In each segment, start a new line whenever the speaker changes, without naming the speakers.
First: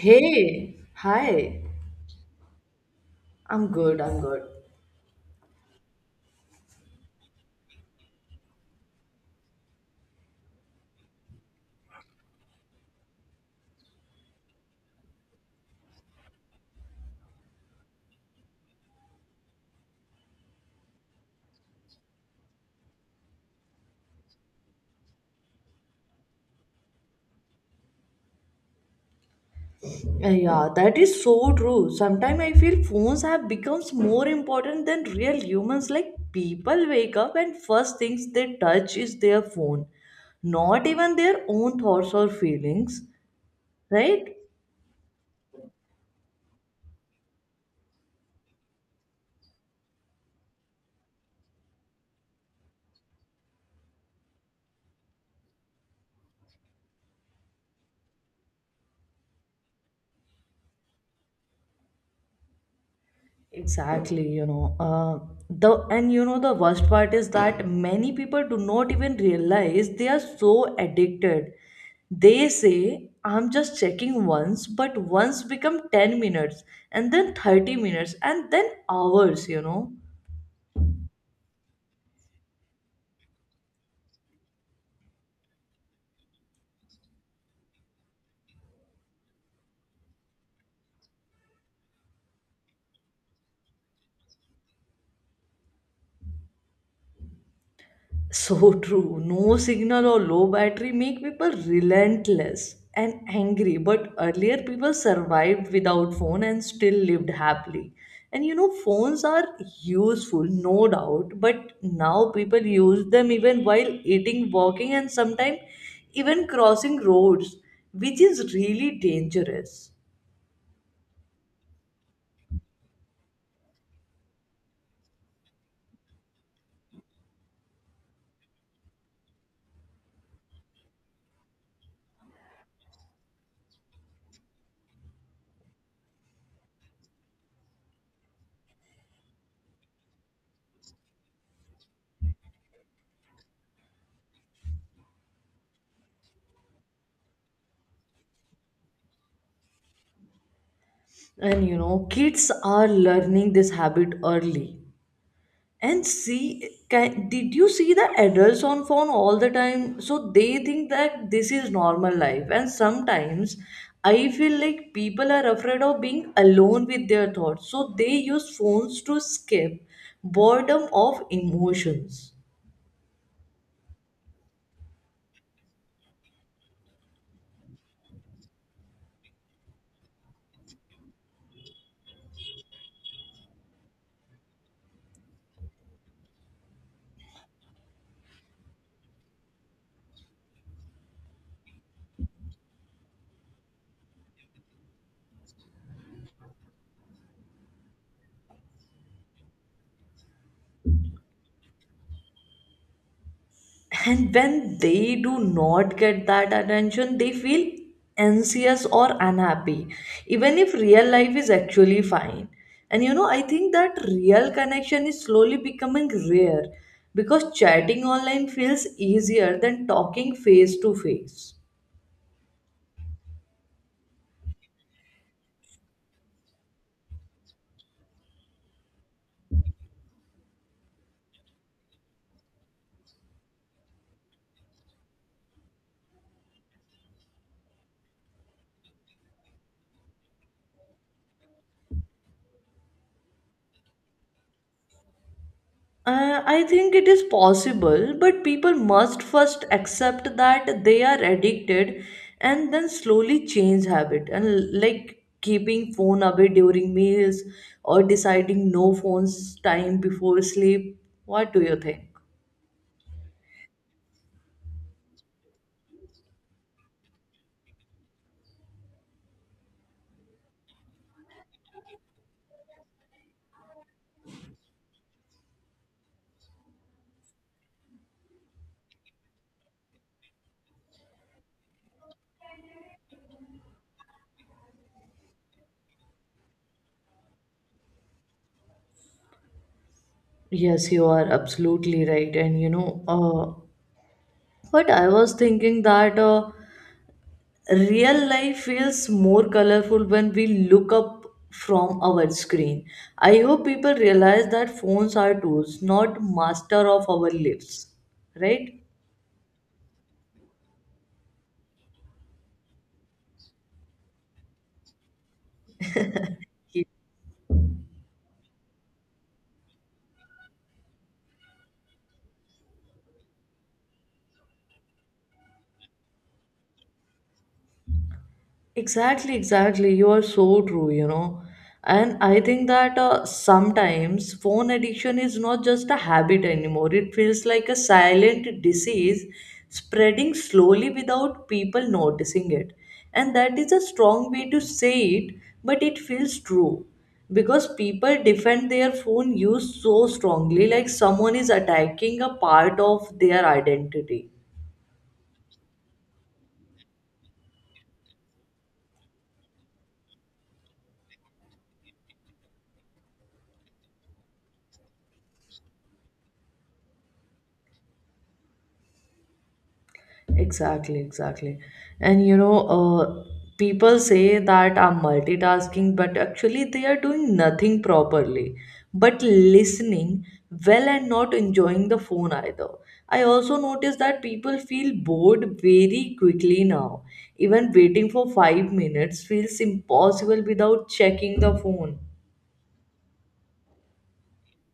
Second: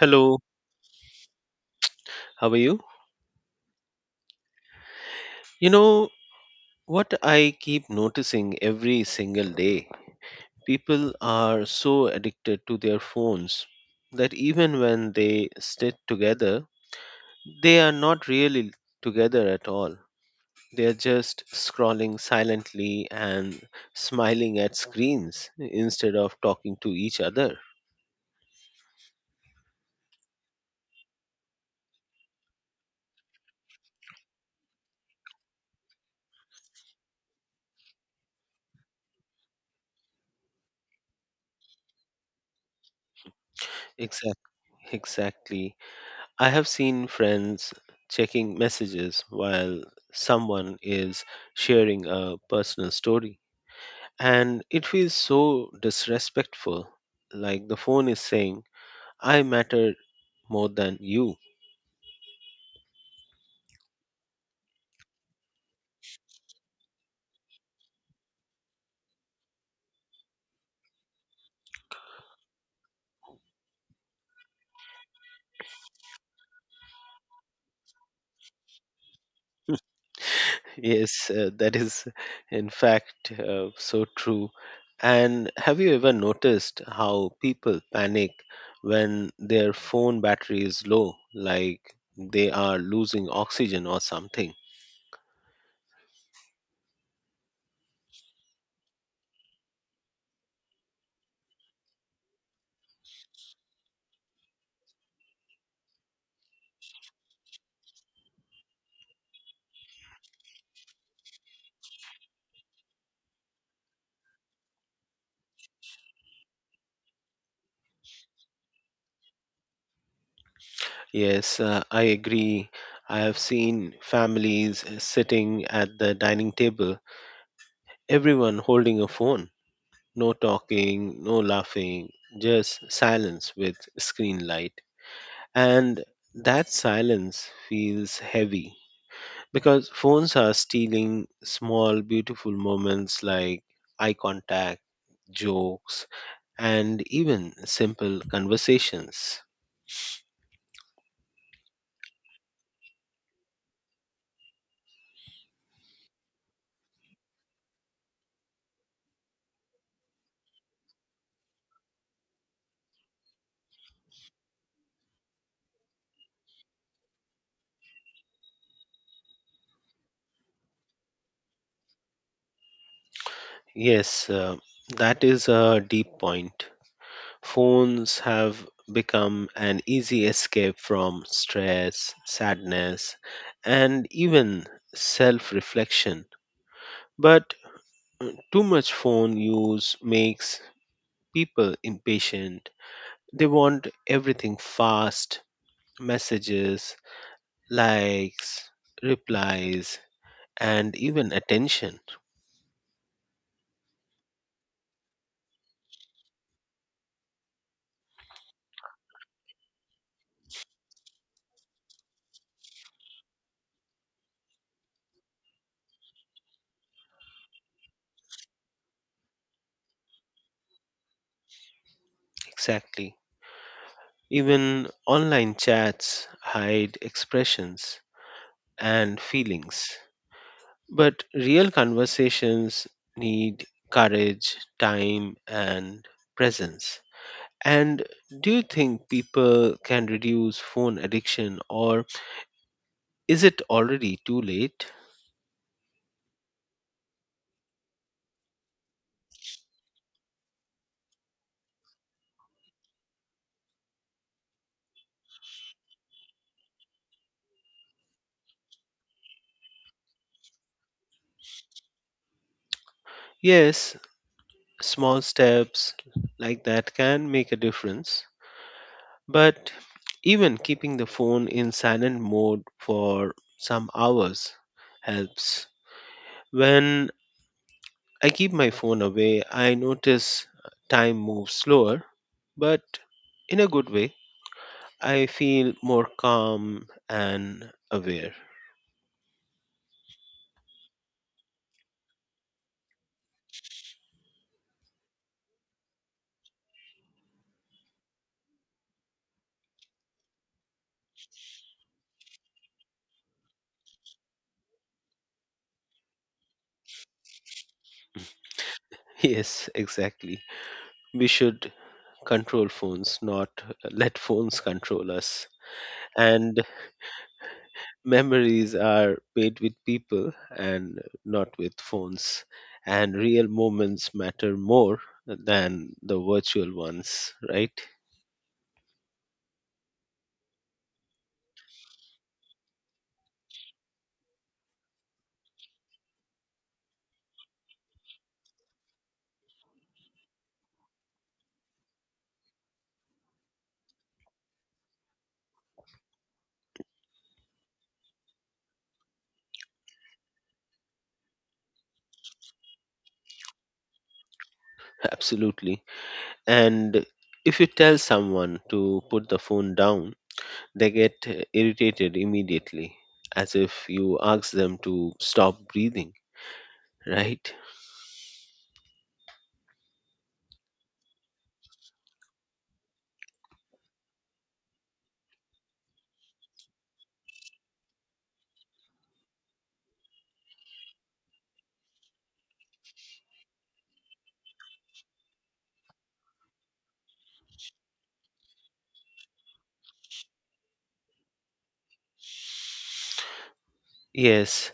Hello,
hi.
how are you?
I'm good, I'm good.
You know what I keep noticing every single day? People are so addicted to their phones that even when they sit together, they are not really together at all. They are just scrolling silently and smiling at screens instead of talking to each other.
Yeah, that is so true. Sometimes I feel phones have becomes more important than real humans. Like people wake up and first things they touch is their phone, not even their own thoughts or feelings, right?
Exactly. Exactly. I have seen friends checking messages while someone is sharing a personal story, and it feels so disrespectful. Like the phone is saying, I matter more than you.
Exactly, you know. The and you know the worst part is that many people do not even realize they are so addicted. They say I'm just checking once, but once become 10 minutes and then 30 minutes and then hours.
Yes, that is in fact, so true. And have you ever noticed how people panic when their phone battery is low, like they are losing oxygen or something?
So true. No signal or low battery make people relentless and angry. But earlier, people survived without phone and still lived happily. And you know, phones are useful, no doubt. But now people use them even while eating, walking, and sometimes even crossing roads, which is really dangerous.
Yes, I agree. I have seen families sitting at the dining table, everyone holding a phone, no talking, no laughing, just silence with screen light. And that silence feels heavy because phones are stealing small, beautiful moments like eye contact, jokes, and even simple conversations.
And you know, kids are learning this habit early. And see, can, did you see the adults on phone all the time? So they think that this is normal life. And sometimes I feel like people are afraid of being alone with their thoughts. So they use phones to escape boredom of emotions.
Yes, that is a deep point. Phones have become an easy escape from stress, sadness, and even self reflection. But too much phone use makes people impatient. They want everything fast messages, likes, replies, and even attention.
And when they do not get that attention, they feel anxious or unhappy, even if real life is actually fine. And you know, I think that real connection is slowly becoming rare because chatting online feels easier than talking face to face.
Exactly. Even online chats hide expressions and feelings. But real conversations need courage, time, and presence. And do you think people can reduce phone addiction, or is it already too late?
I think it is possible, but people must first accept that they are addicted and then slowly change habit and like keeping phone away during meals or deciding no phones time before sleep. What do you think?
Yes, small steps like that can make a difference, but even keeping the phone in silent mode for some hours helps. When I keep my phone away, I notice time moves slower, but in a good way. I feel more calm and aware.
Yes, you are absolutely right. But I was thinking that real life feels more colorful when we look up from our screen. I hope people realize that phones are tools, not master of our lives. Right?
Yes, exactly. We should control phones, not let phones control us. And memories are made with people and not with phones. And real moments matter more than the virtual ones, right?
Exactly, exactly. You are so true, you know. And I think that sometimes phone addiction is not just a habit anymore. It feels like a silent disease spreading slowly without people noticing it. And that is a strong way to say it, but it feels true because people defend their phone use so strongly, like someone is attacking a part of their identity.
Absolutely. And if you tell someone to put the phone down, they get irritated immediately, as if you ask them to stop breathing, right?
Exactly, exactly. And you know, uh, People say that I'm multitasking, but actually they are doing nothing properly, but listening well and not enjoying the phone either. I also notice that people feel bored very quickly now. Even waiting for 5 minutes feels impossible without checking the phone.
Yes,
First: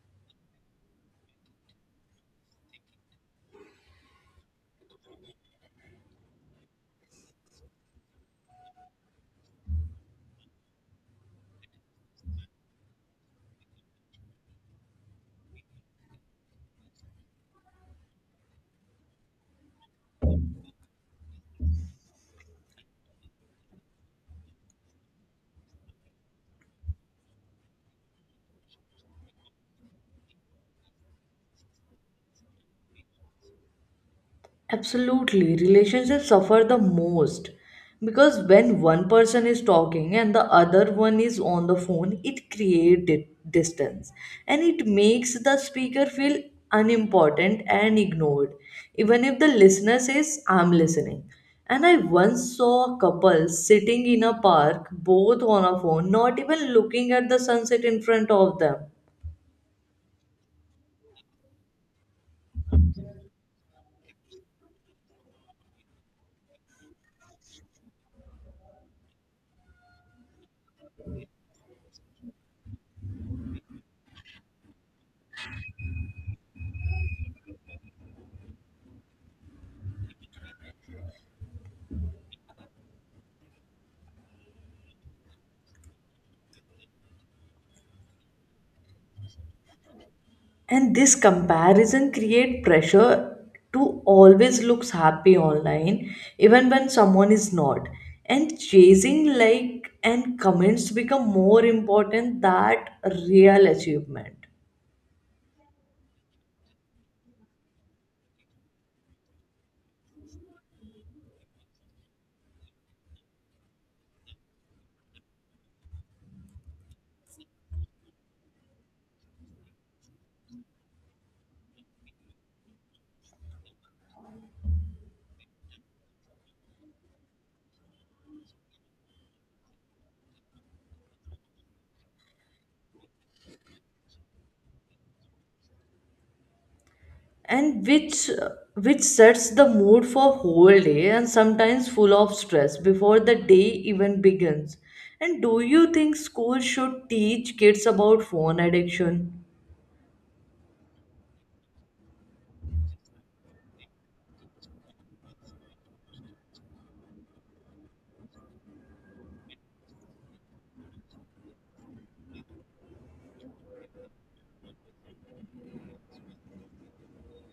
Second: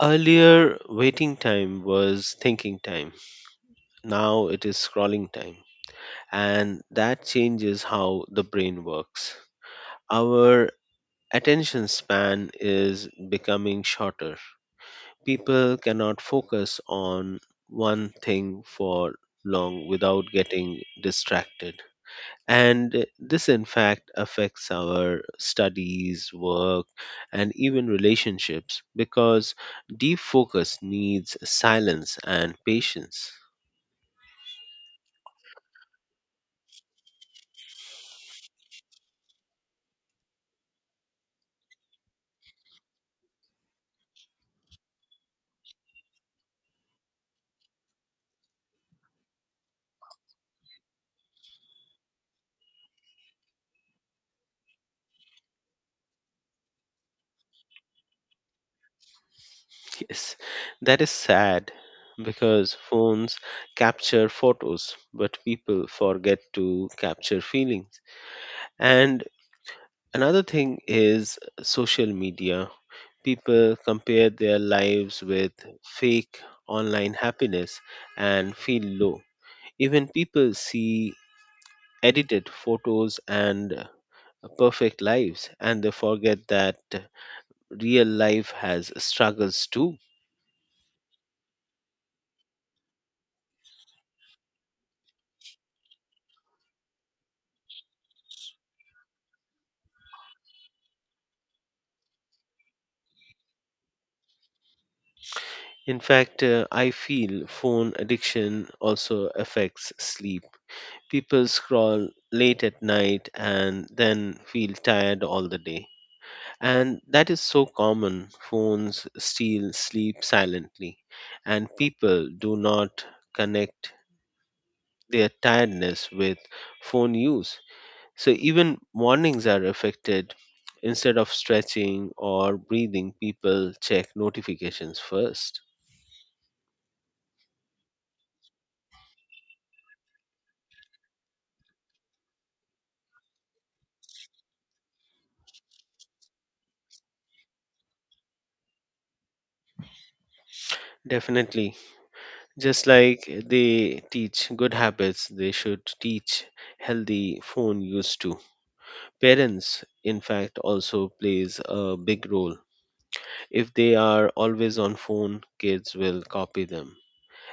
earlier waiting time was thinking time, now it is scrolling time, and that changes how the brain works. Our attention span is becoming shorter. People cannot focus on one thing for long without getting distracted. And this, in fact, affects our studies, work, and even relationships because deep focus needs silence and patience.
Absolutely. Relationships suffer the most because when one person is talking and the other one is on the phone, it creates distance and it makes the speaker feel unimportant and ignored, even if the listener says, I'm listening. And I once saw a couple sitting in a park, both on a phone, not even looking at the sunset in front of them.
Yes, that is sad because phones capture photos, but people forget to capture feelings. And another thing is social media. People compare their lives with fake online happiness and feel low. Even people see edited photos and perfect lives and they forget that real life has struggles too.
And this comparison create pressure to always looks happy online even when someone is not, and chasing like and comments become more important than real achievement.
In fact, I feel phone addiction also affects sleep. People scroll late at night and then feel tired all the day. And that is so common. Phones steal sleep silently, and people do not connect their tiredness with phone use. So even mornings are affected. Instead of stretching or breathing, people check notifications first.
And which sets the mood for whole day and sometimes full of stress before the day even begins. And do you think school should teach kids about phone addiction?
Definitely. Just like they teach good habits, they should teach healthy phone use too. Parents, in fact, also plays a big role. If they are always on phone, kids will copy them.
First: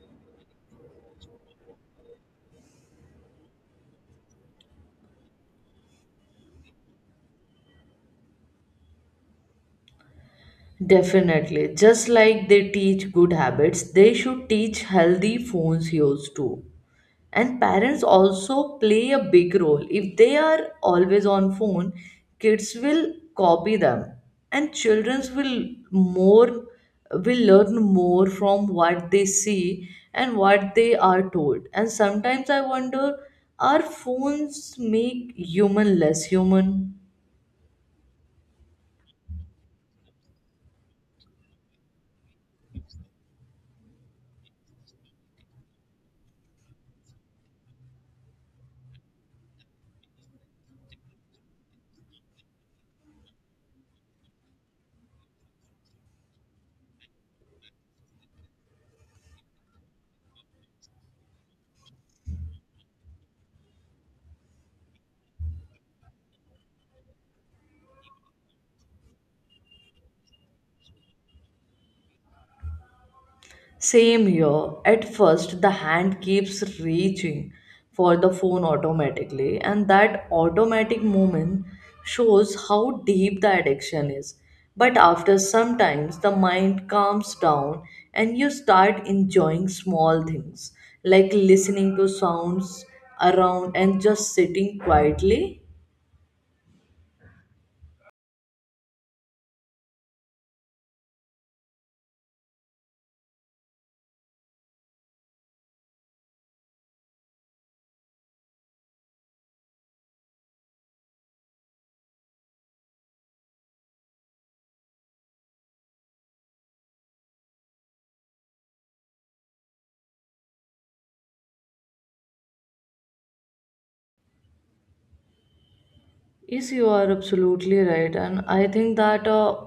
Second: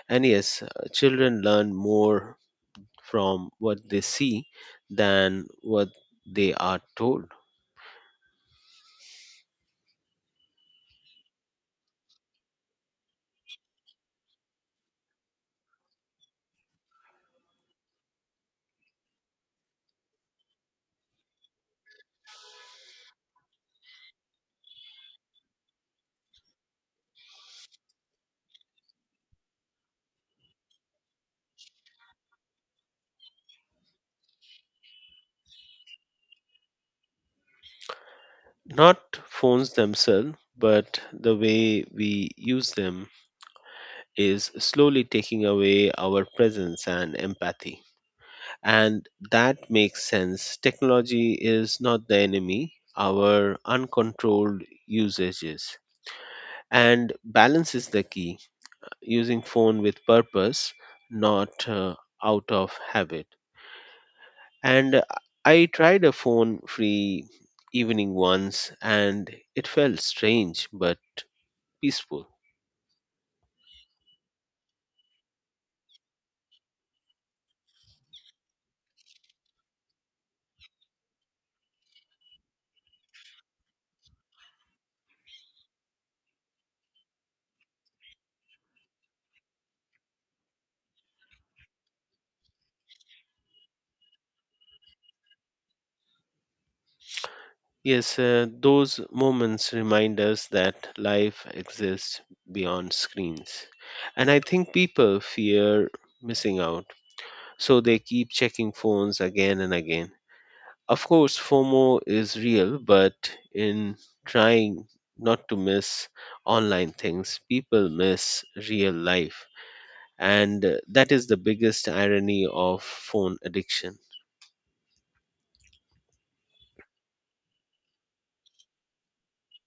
And yes, children learn more from what they see than what they are told.
Definitely. Just like they teach good habits, they should teach healthy phone use too. And parents also play a big role. If they are always on phone, kids will copy them. And children will learn more from what they see and what they are told. And sometimes I wonder, are phones make human less human?
Not phones themselves, but the way we use them is slowly taking away our presence and empathy. And that makes sense. Technology is not the enemy, our uncontrolled usage is. And balance is the key, using phone with purpose, not out of habit, and I tried a phone free evening once and it felt strange but peaceful.
Same here. At first, the hand keeps reaching for the phone automatically, and that automatic movement shows how deep the addiction is. But after some times, the mind calms down and you start enjoying small things like listening to sounds around and just sitting quietly.
Yes, those moments remind us that life exists beyond screens. And I think people fear missing out, so they keep checking phones again and again. Of course, FOMO is real, but in trying not to miss online things, people miss real life. And that is the biggest irony of phone addiction.
Yes, you are absolutely right. And I think that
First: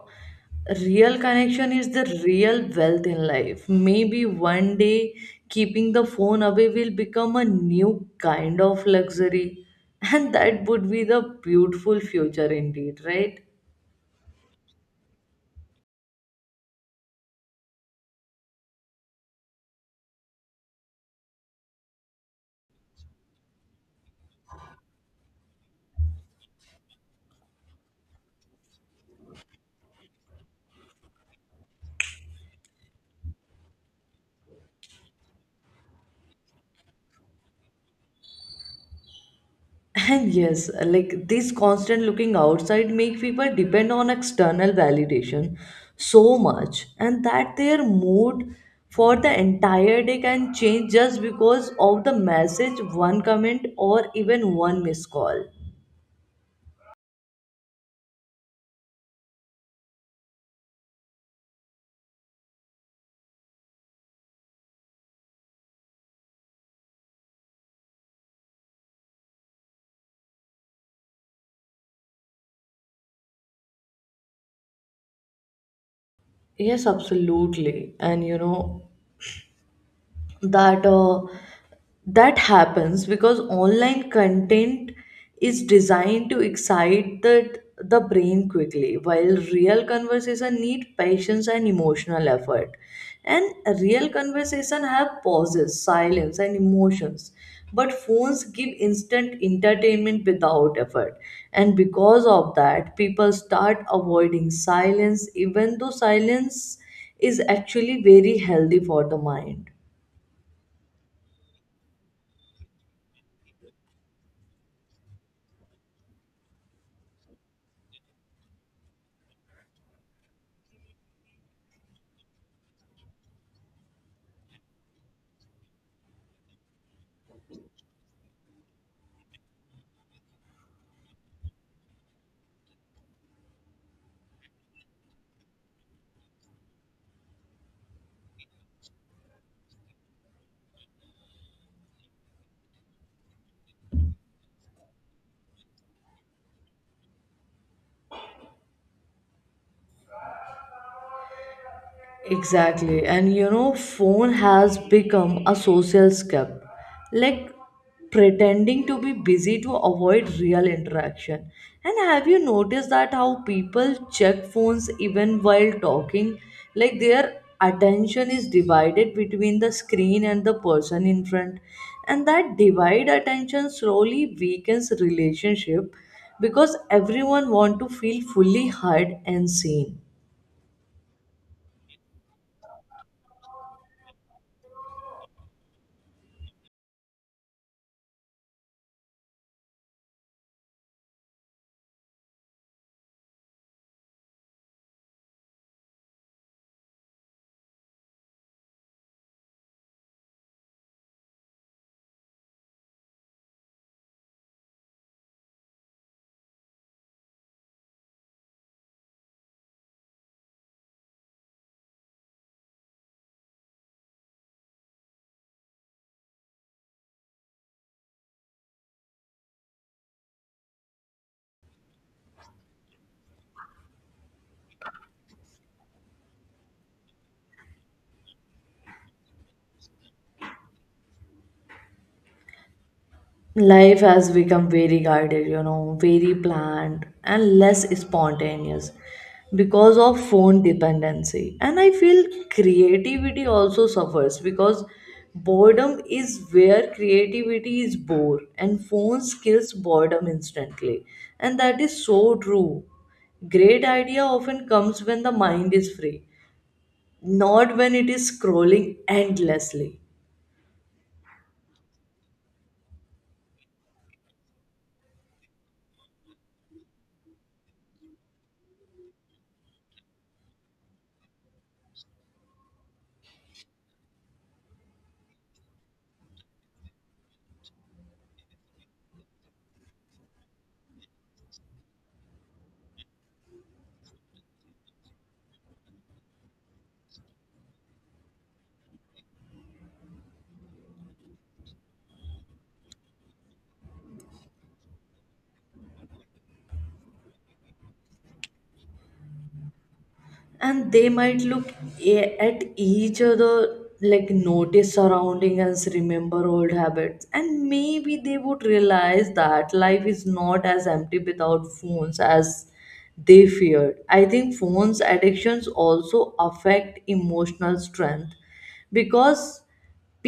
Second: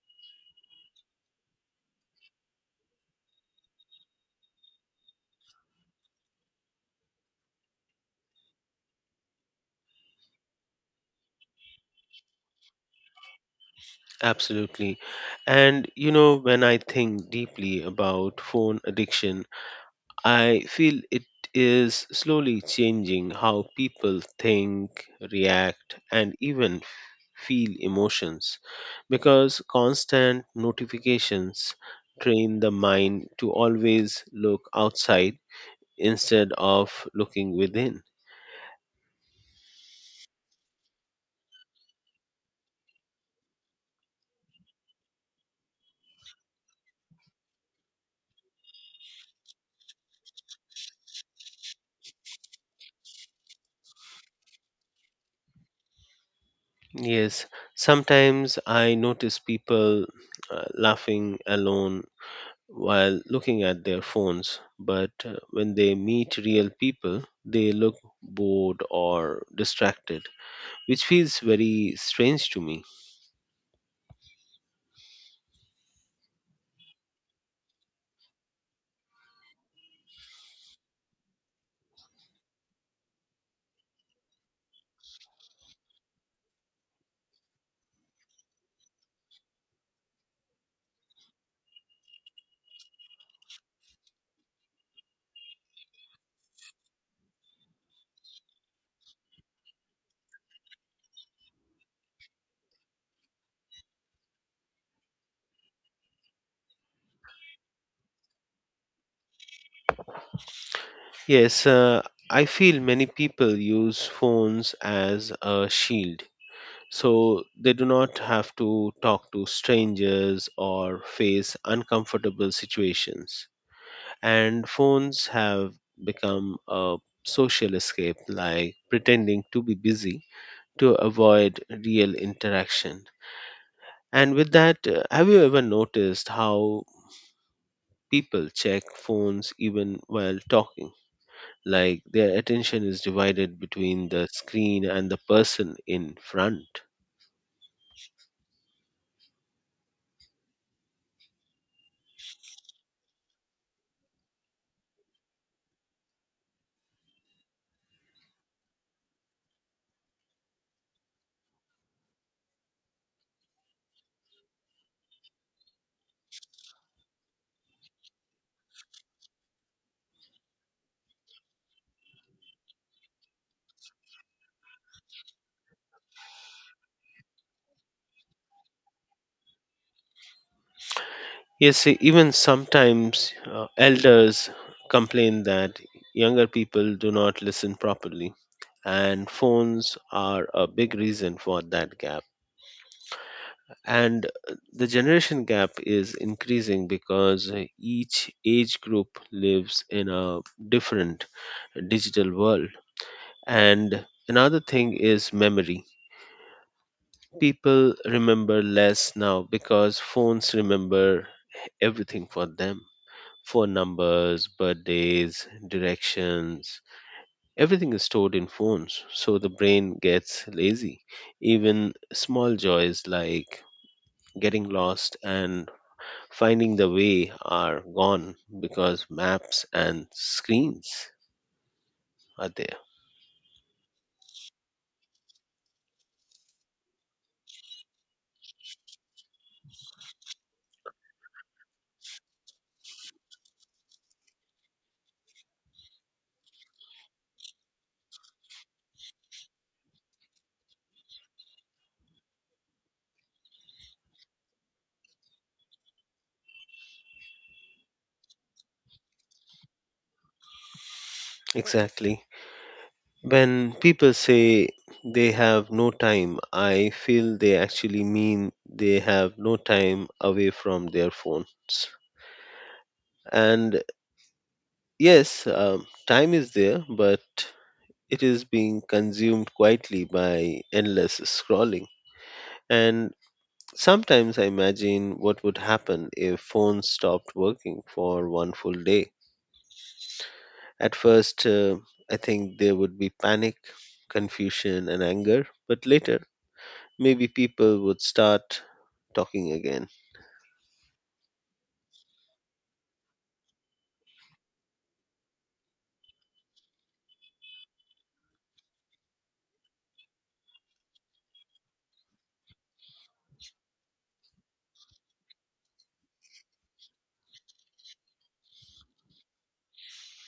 real connection is the real wealth in life. Maybe one day keeping the phone away will become a new kind of luxury. And that would be the beautiful future indeed, right?
Absolutely. And you know, when I think deeply about phone addiction, I feel it is slowly changing how people think, react, and even feel emotions because constant notifications train the mind to always look outside instead of looking within.
And yes, like this constant looking outside make people depend on external validation so much and that their mood for the entire day can change just because of the message, one comment or even one missed call.
Yes, sometimes I notice people laughing alone while looking at their phones, but when they meet real people, they look bored or distracted, which feels very strange to me.
Yes, absolutely. And you know that that happens because online content is designed to excite the brain quickly while real conversation need patience and emotional effort, and real conversation have pauses silence and emotions, but phones give instant entertainment without effort. And because of that people start avoiding silence even though silence is actually very healthy for the mind.
Yes, I feel many people use phones as a shield, so they do not have to talk to strangers or face uncomfortable situations. And phones have become a social escape, like pretending to be busy to avoid real interaction. And with that, have you ever noticed how people check phones even while talking, like their attention is divided between the screen and the person in front?
Exactly. And you know, phone has become a social scape. Like pretending to be busy to avoid real interaction. And have you noticed that how people check phones even while talking? Like their attention is divided between the screen and the person in front. And that divide attention slowly weakens relationship because everyone want to feel fully heard and seen.
Yes, even sometimes elders complain that younger people do not listen properly, and phones are a big reason for that gap. And the generation gap is increasing because each age group lives in a different digital world. And another thing is memory. People remember less now because phones remember everything for them. Phone numbers, birthdays, directions, everything is stored in phones. So the brain gets lazy. Even small joys like getting lost and finding the way are gone because maps and screens are there.
Life has become very guided, you know, very planned and less spontaneous because of phone dependency. And I feel creativity also suffers because boredom is where creativity is born and phones kills boredom instantly. And that is so true. Great idea often comes when the mind is free, not when it is scrolling endlessly.
Exactly. When people say they have no time, I feel they actually mean they have no time away from their phones. And yes, time is there, but it is being consumed quietly by endless scrolling. And sometimes I imagine what would happen if phones stopped working for one full day. At first, I think there would be panic, confusion, and anger, but later, maybe people would start talking again.
And they might look at each other, like notice surrounding us, remember old habits, and maybe they would realize that life is not as empty without phones as they feared. I think phones addictions also affect emotional strength because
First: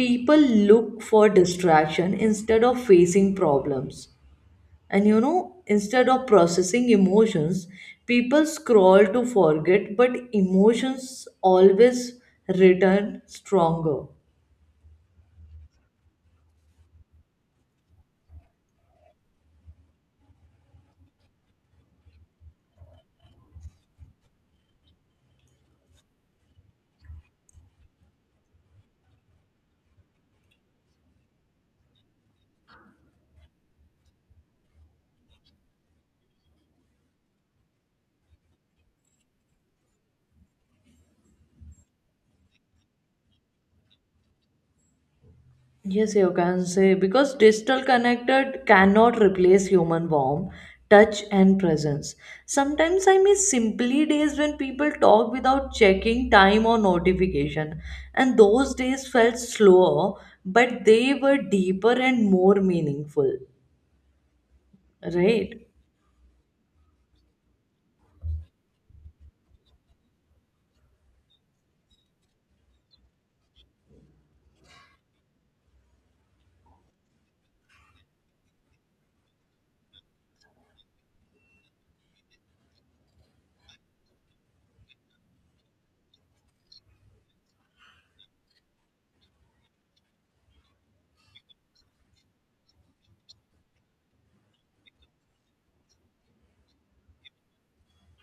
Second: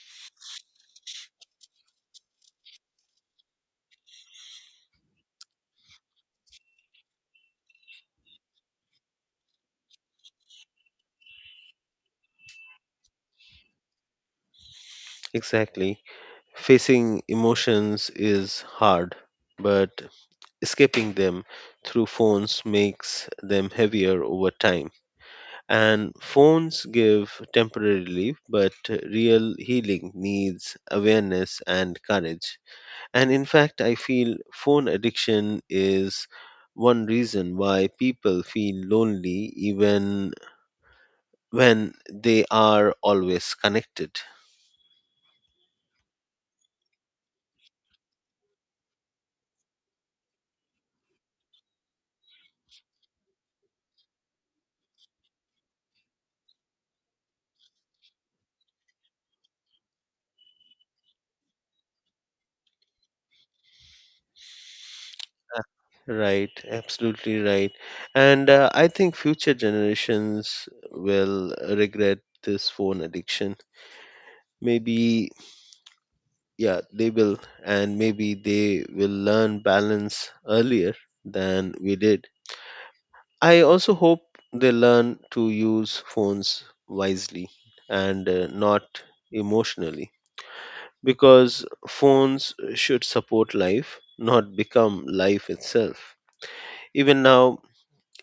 people look for distraction instead of facing problems. And you know, instead of processing emotions, people scroll to forget, but emotions always return stronger.
Exactly. Facing emotions is hard, but escaping them through phones makes them heavier over time. And phones give temporary relief, but real healing needs awareness and courage. And in fact, I feel phone addiction is one reason why people feel lonely even when they are always connected.
Yes, you can say because digital connected cannot replace human warmth, touch, and presence. Sometimes I miss simply days when people talk without checking time or notification, and those days felt slower, but they were deeper and more meaningful, right?
Right, absolutely right. And I think future generations will regret this phone addiction. Maybe, yeah, they will. And maybe they will learn balance earlier than we did. I also hope they learn to use phones wisely and not emotionally because phones should support life, not become life itself. Even now,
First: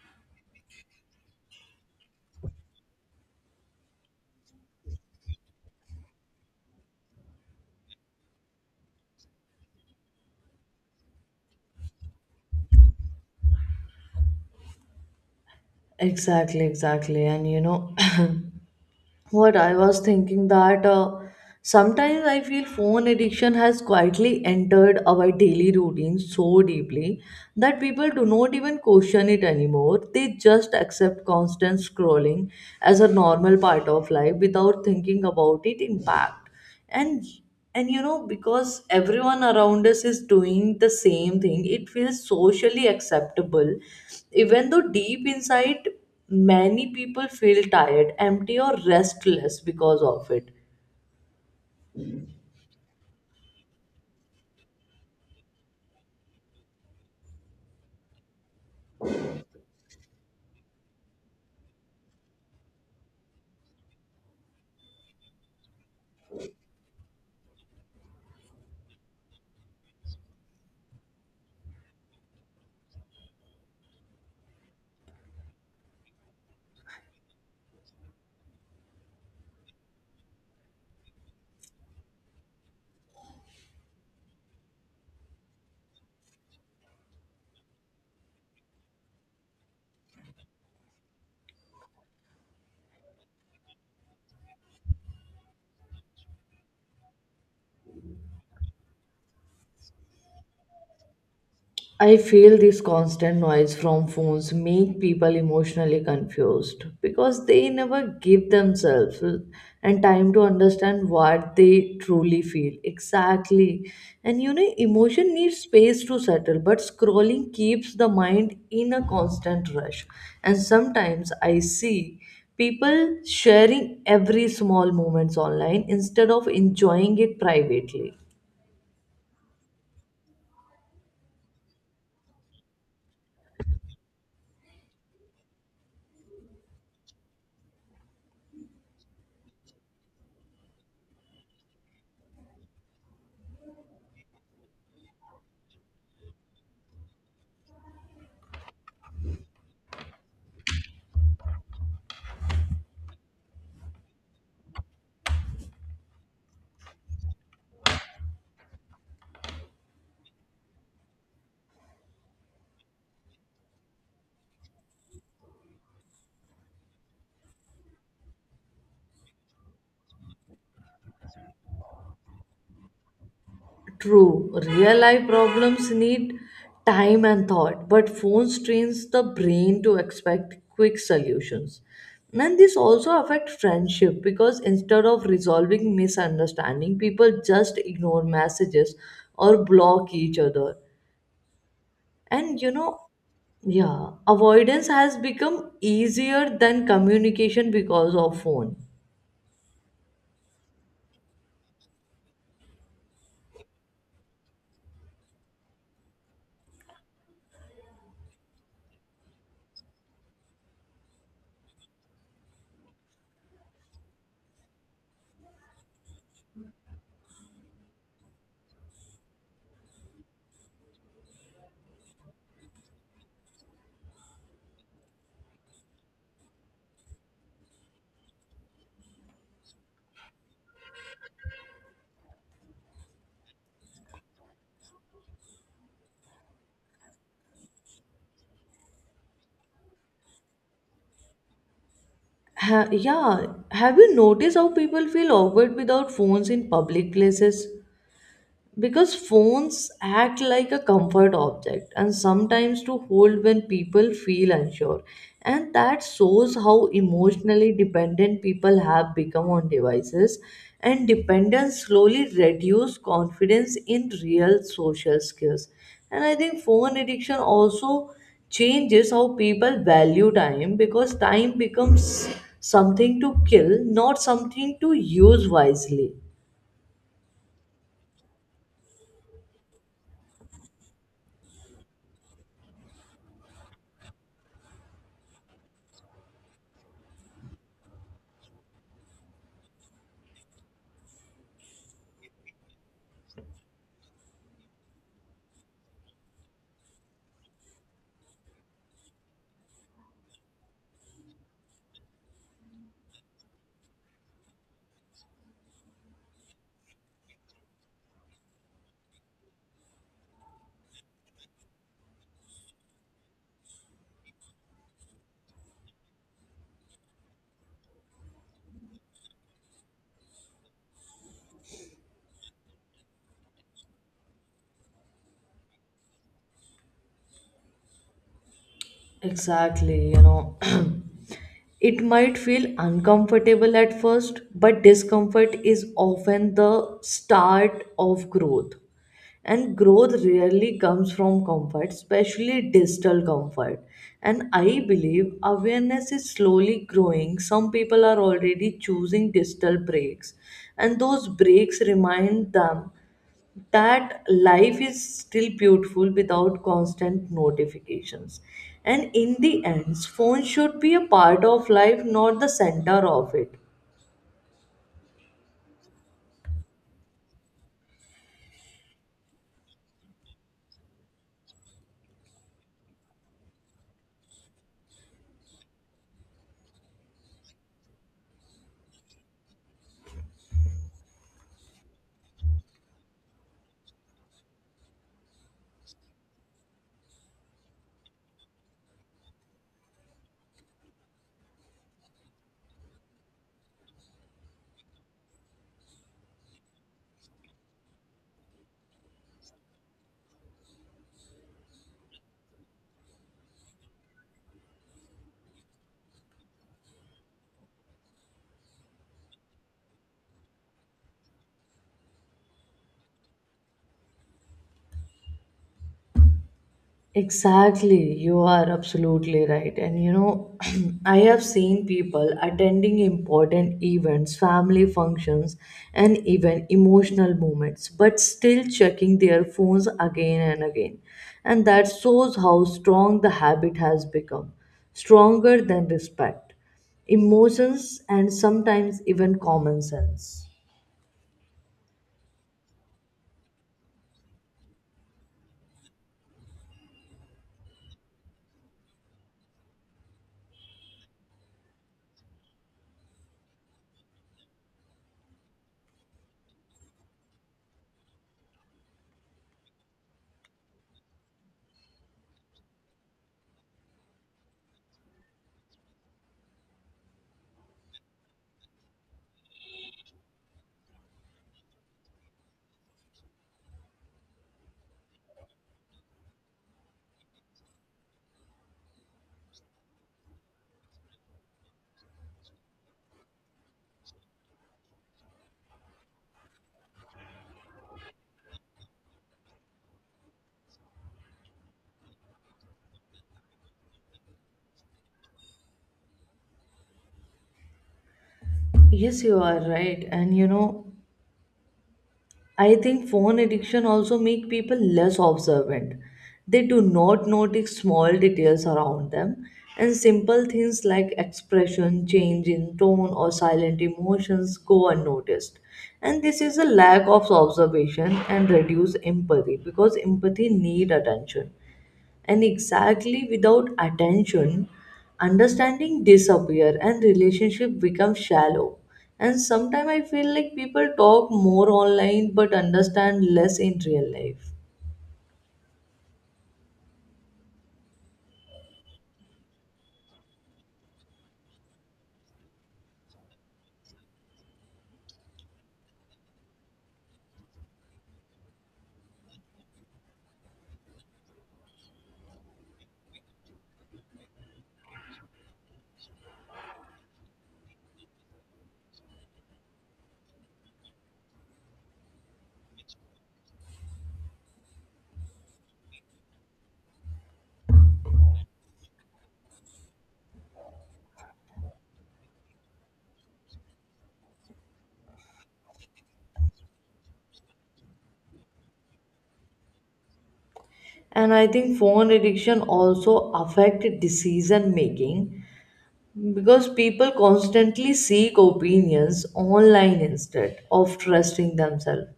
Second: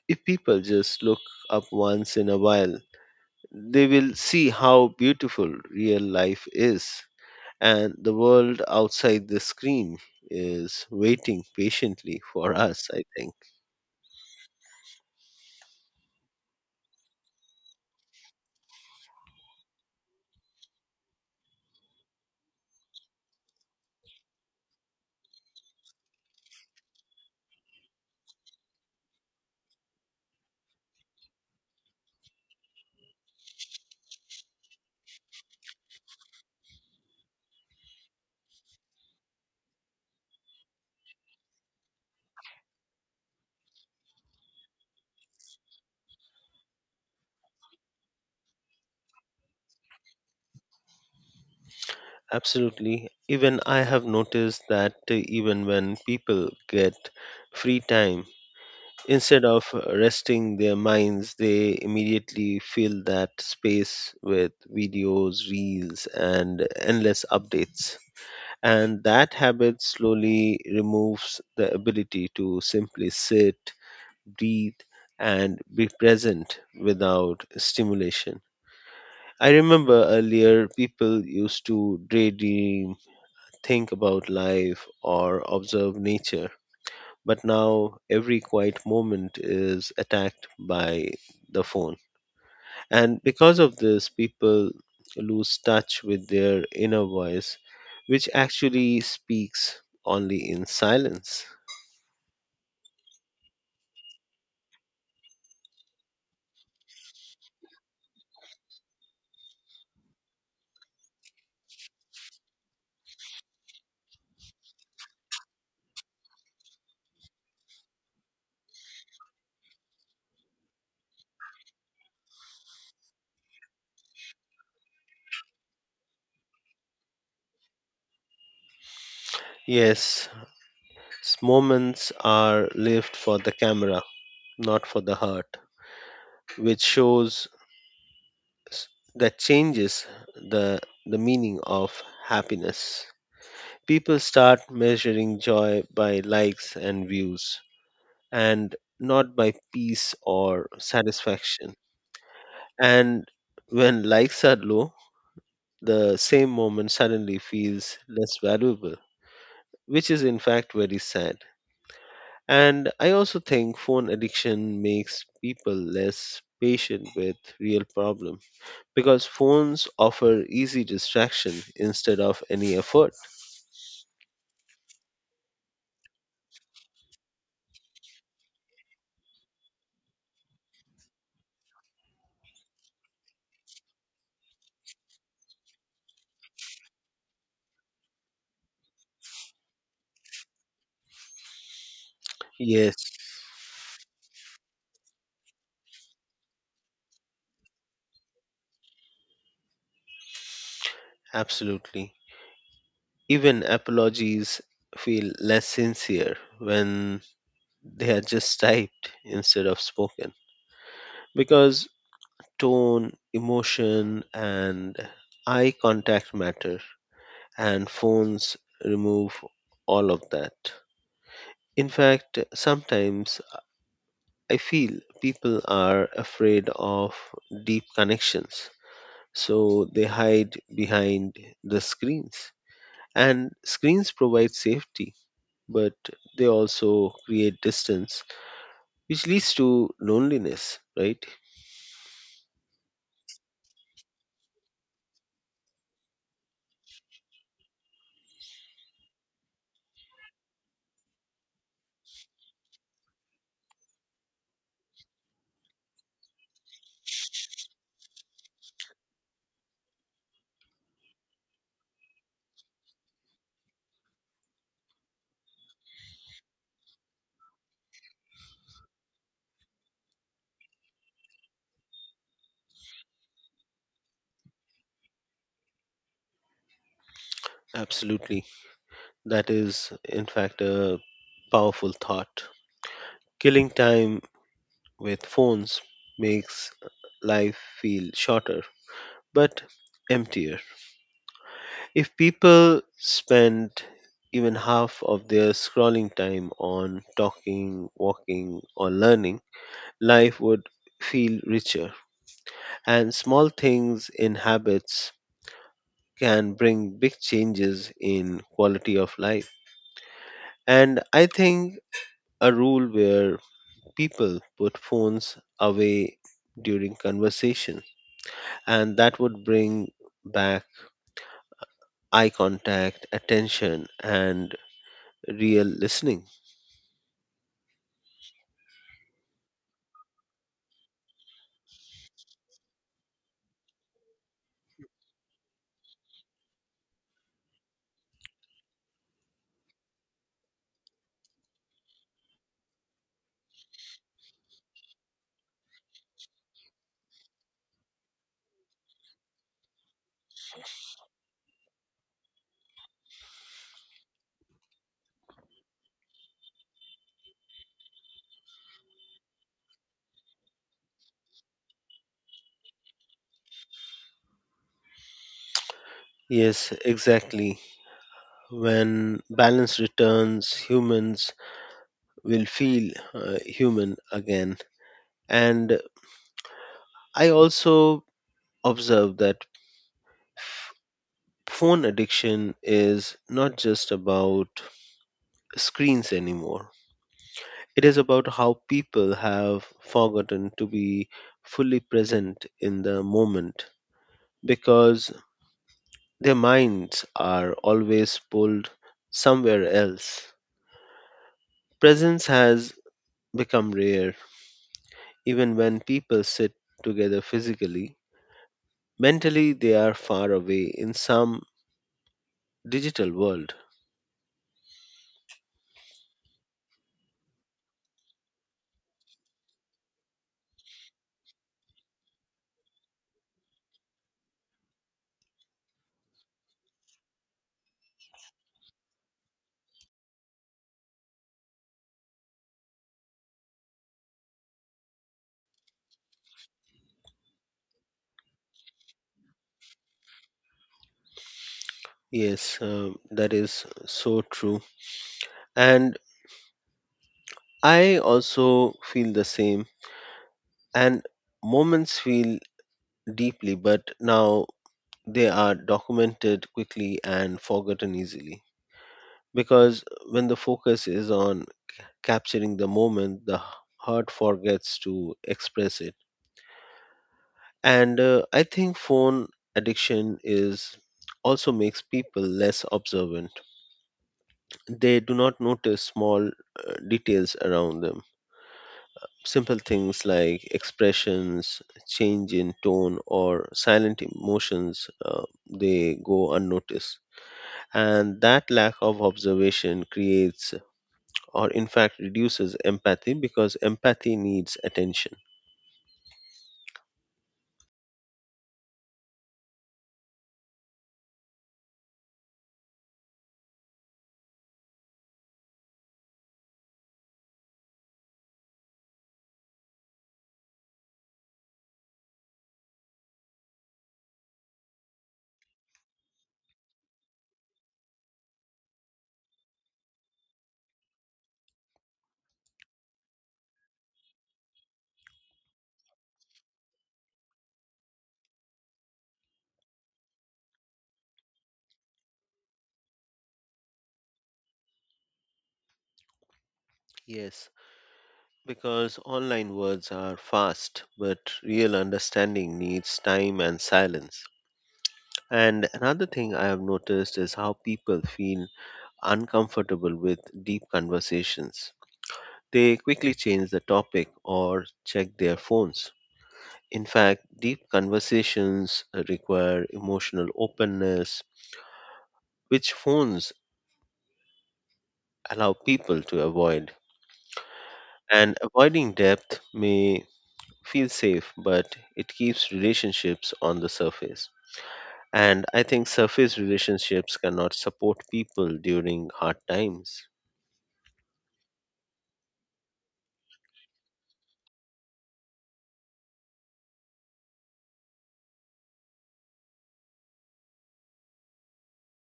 if people just look up once in a while, they will see how beautiful real life is, and the world outside the screen is waiting patiently for us, I think.
Exactly, exactly. And you know what I was thinking that sometimes I feel phone addiction has quietly entered our daily routine so deeply that people do not even question it anymore. They just accept constant scrolling as a normal part of life without thinking about its impact. And and you know, because everyone around us is doing the same thing it feels socially acceptable, even though deep inside many people feel tired empty or restless because of it.
Absolutely. Even I have noticed that even when people get free time, instead of resting their minds, they immediately fill that space with videos, reels, and endless updates. And that habit slowly removes the ability to simply sit, breathe, and be present without stimulation. I remember earlier people used to daydream, think about life, or observe nature. But now every quiet moment is attacked by the phone. And because of this, people lose touch with their inner voice, which actually speaks only in silence.
I feel this constant noise from phones make people emotionally confused because they never give themselves and time to understand what they truly feel exactly. And you know, emotion needs space to settle, but scrolling keeps the mind in a constant rush. And sometimes I see people sharing every small moments online instead of enjoying it privately.
Yes, moments are lived for the camera, not for the heart, which shows s- that changes the, the meaning of happiness. People start measuring joy by likes and views, and not by peace or satisfaction. And when likes are low, the same moment suddenly feels less valuable, which is in fact very sad. And I also think phone addiction makes people less patient with real problem because phones offer easy distraction instead of any effort.
True, real life problems need time and thought, but phones trains the brain to expect quick solutions. And this also affects friendship because instead of resolving misunderstanding, people just ignore messages or block each other. And you
Yes,
know, yeah, avoidance has become easier than communication because of phone.
absolutely. Even apologies feel less sincere when they are just typed instead of spoken because tone, emotion and eye contact matter, and phones remove all of that. In fact, sometimes I feel people are afraid of deep connections, so they hide behind the screens. And screens provide safety, but they also create distance, which leads to loneliness, right?
Yeah, have you noticed how people feel awkward without phones in public places? Because phones act like a comfort object and sometimes to hold when people feel unsure, and that shows how emotionally dependent people have become on devices. And dependence slowly reduce confidence in real social skills. And I think phone addiction also changes how people value time because time becomes something to kill, not something to use wisely.
Absolutely. That is, in fact, a powerful thought. Killing time with phones makes life feel shorter but emptier. If people spend even half of their scrolling time on talking, walking, or learning, life would feel richer. And small things in habits can bring big changes in quality of life. And I think a rule where people put phones away during conversation, and that would bring back eye contact, attention, and real listening.
Exactly, you know. It might feel uncomfortable at first, but discomfort is often the start of growth. And growth rarely comes from comfort, especially digital comfort. And I believe awareness is slowly growing. Some people are already choosing digital breaks, and those breaks remind them that life is still beautiful without constant notifications. And in the end phone should be a part of life, not the center of it.
Yes, exactly. When balance returns, humans will feel human again. And I also observe that phone addiction is not just about screens anymore. It is about how people have forgotten to be fully present in the moment because their minds are always pulled somewhere else. Presence has become rare. Even when people sit together physically, mentally they are far away in some digital world.
Exactly, you are absolutely right. And you know, I have seen people attending important events, family functions, and even emotional moments, but still checking their phones again and again. And that shows how strong the habit has become, stronger than respect, emotions, and sometimes even common sense.
Yes, that is so true. And I also feel the same. And moments feel deeply, but now they are documented quickly and forgotten easily. Because when the focus is on capturing the moment, the heart forgets to express it. And I think phone addiction is also makes people less observant. They do not notice small details around them. Simple things like expressions, change in tone, or silent emotions, they go unnoticed. And that lack of observation creates, or in fact, reduces empathy because empathy needs attention.
Yes, you are right. And you know, I think phone addiction also make people less observant. They do not notice small details around them and simple things like expression, change in tone or silent emotions go unnoticed. And this is a lack of observation and reduce empathy because empathy need attention. And exactly, without attention understanding disappear and relationship become shallow. And sometimes I feel like people talk more online but understand less in real life.
Yes. Because online words are fast, but real understanding needs time and silence. And another thing I have noticed is how people feel uncomfortable with deep conversations. They quickly change the topic or check their phones. In fact, deep conversations require emotional openness, which phones allow people to avoid. And avoiding depth may feel safe, but it keeps relationships on the surface. And I think surface relationships cannot support people during hard times.
And I think phone addiction also affect decision making. Because people constantly seek opinions online instead of trusting themselves.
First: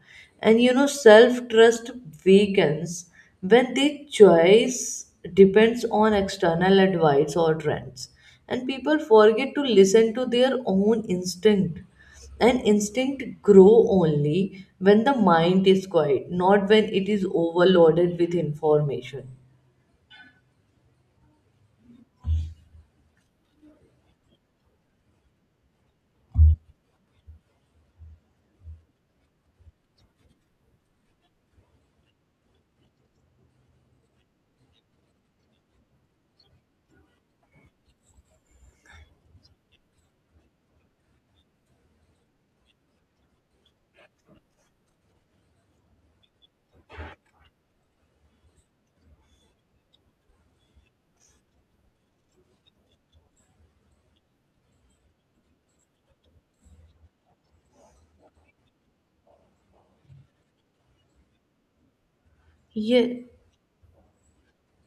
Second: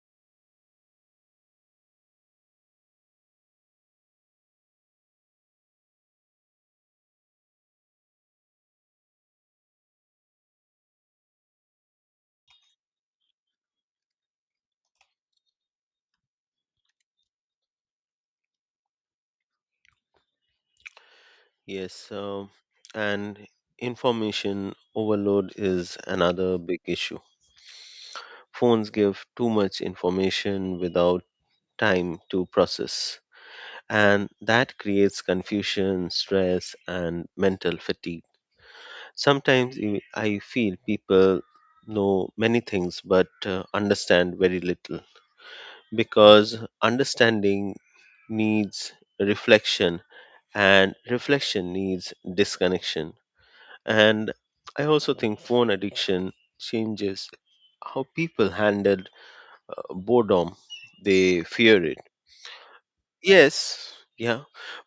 And you know, self trust weakens when the choice depends on external advice or trends. And people forget to listen to their own instinct. And instinct grow only when the mind is quiet, not when it is overloaded with information.
Yes, and information overload is another big issue. Phones give too much information without time to process, and that creates confusion, stress, and mental fatigue. Sometimes I feel people know many things but understand very little because understanding needs reflection and reflection needs disconnection. And I also think phone addiction changes how people handle boredom. They fear it.
Yeah.
Yes, yeah.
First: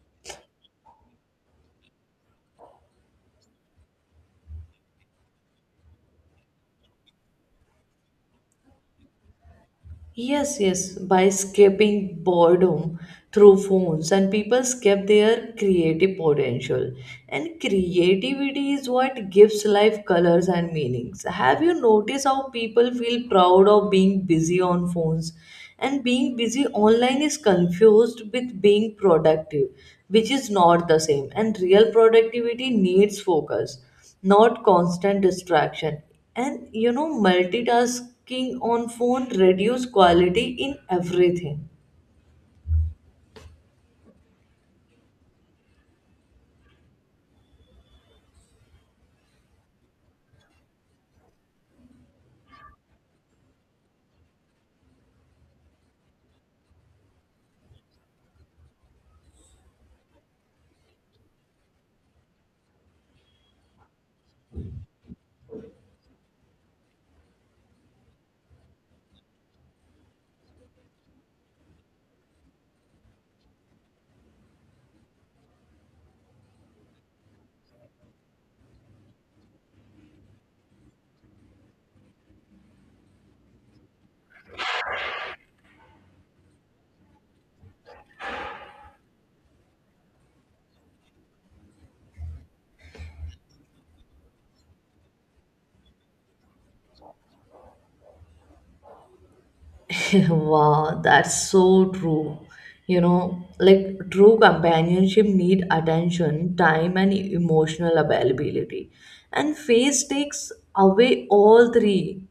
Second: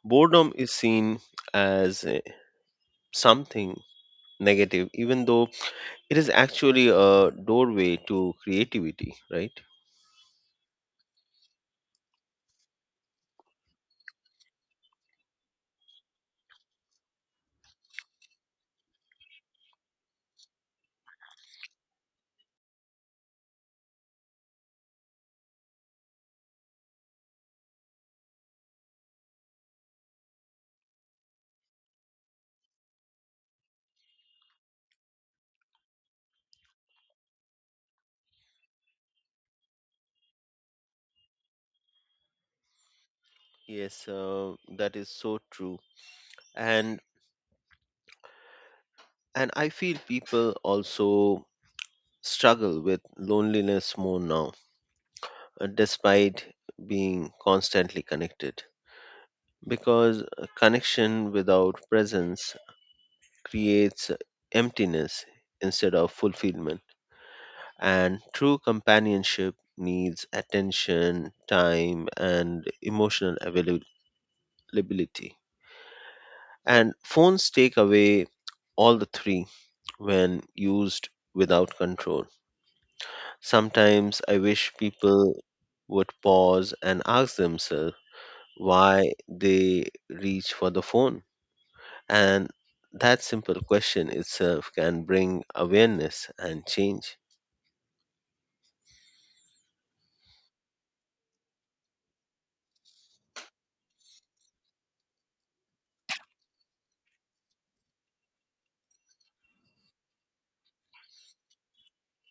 Boredom is seen as something negative, even though it is actually a doorway to creativity, right?
Yes, yes, by escaping boredom through phones, and people escape their creative potential. And creativity is what gives life colors and meanings. Have you noticed how people feel proud of being busy on phones? And being busy online is confused with being productive, which is not the same. And real productivity needs focus, not constant distraction. And you know multitasking on phone reduce quality in everything.
Yes, that is so true. And and I feel people also struggle with loneliness more now, despite being constantly connected. Because connection without presence creates emptiness instead of fulfillment. And true companionship needs attention, time, and emotional availability. And phones take away all the three when used without control. Sometimes I wish people would pause and ask themselves why they reach for the phone. And that simple question itself can bring awareness and change.
Wow, that's so true, you know. Like true companionship need attention time and emotional availability. And face takes away all three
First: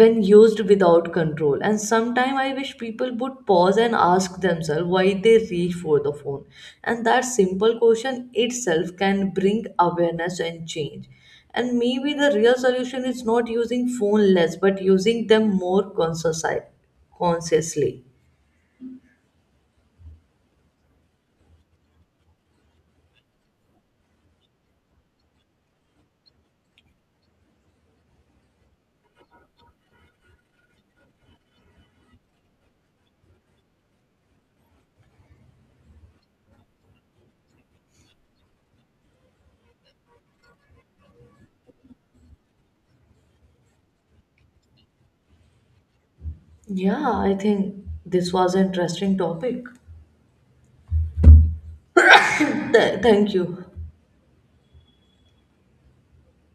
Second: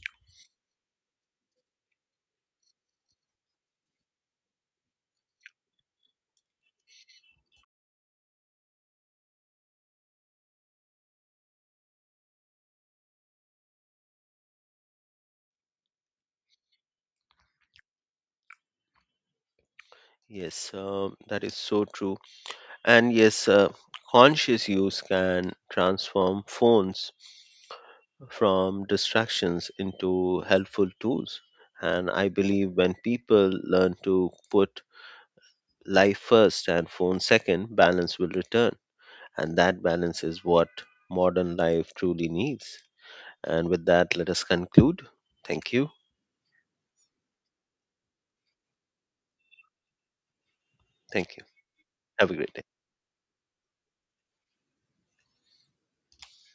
when used without control. And sometimes I wish people would pause and ask themselves why they reach for the phone. And that simple question itself can bring awareness and change. And maybe the real solution is not using phone less but using them more consciously.
Yes, that is so true. And yes, conscious use can transform phones from distractions into helpful tools. And I believe when people learn to put life first and phone second, balance will return. And that balance is what modern life truly needs. And with that, let us conclude. Thank you.
Yeah, I think this was an interesting topic.
Thank you. Have a great day.
Thank you.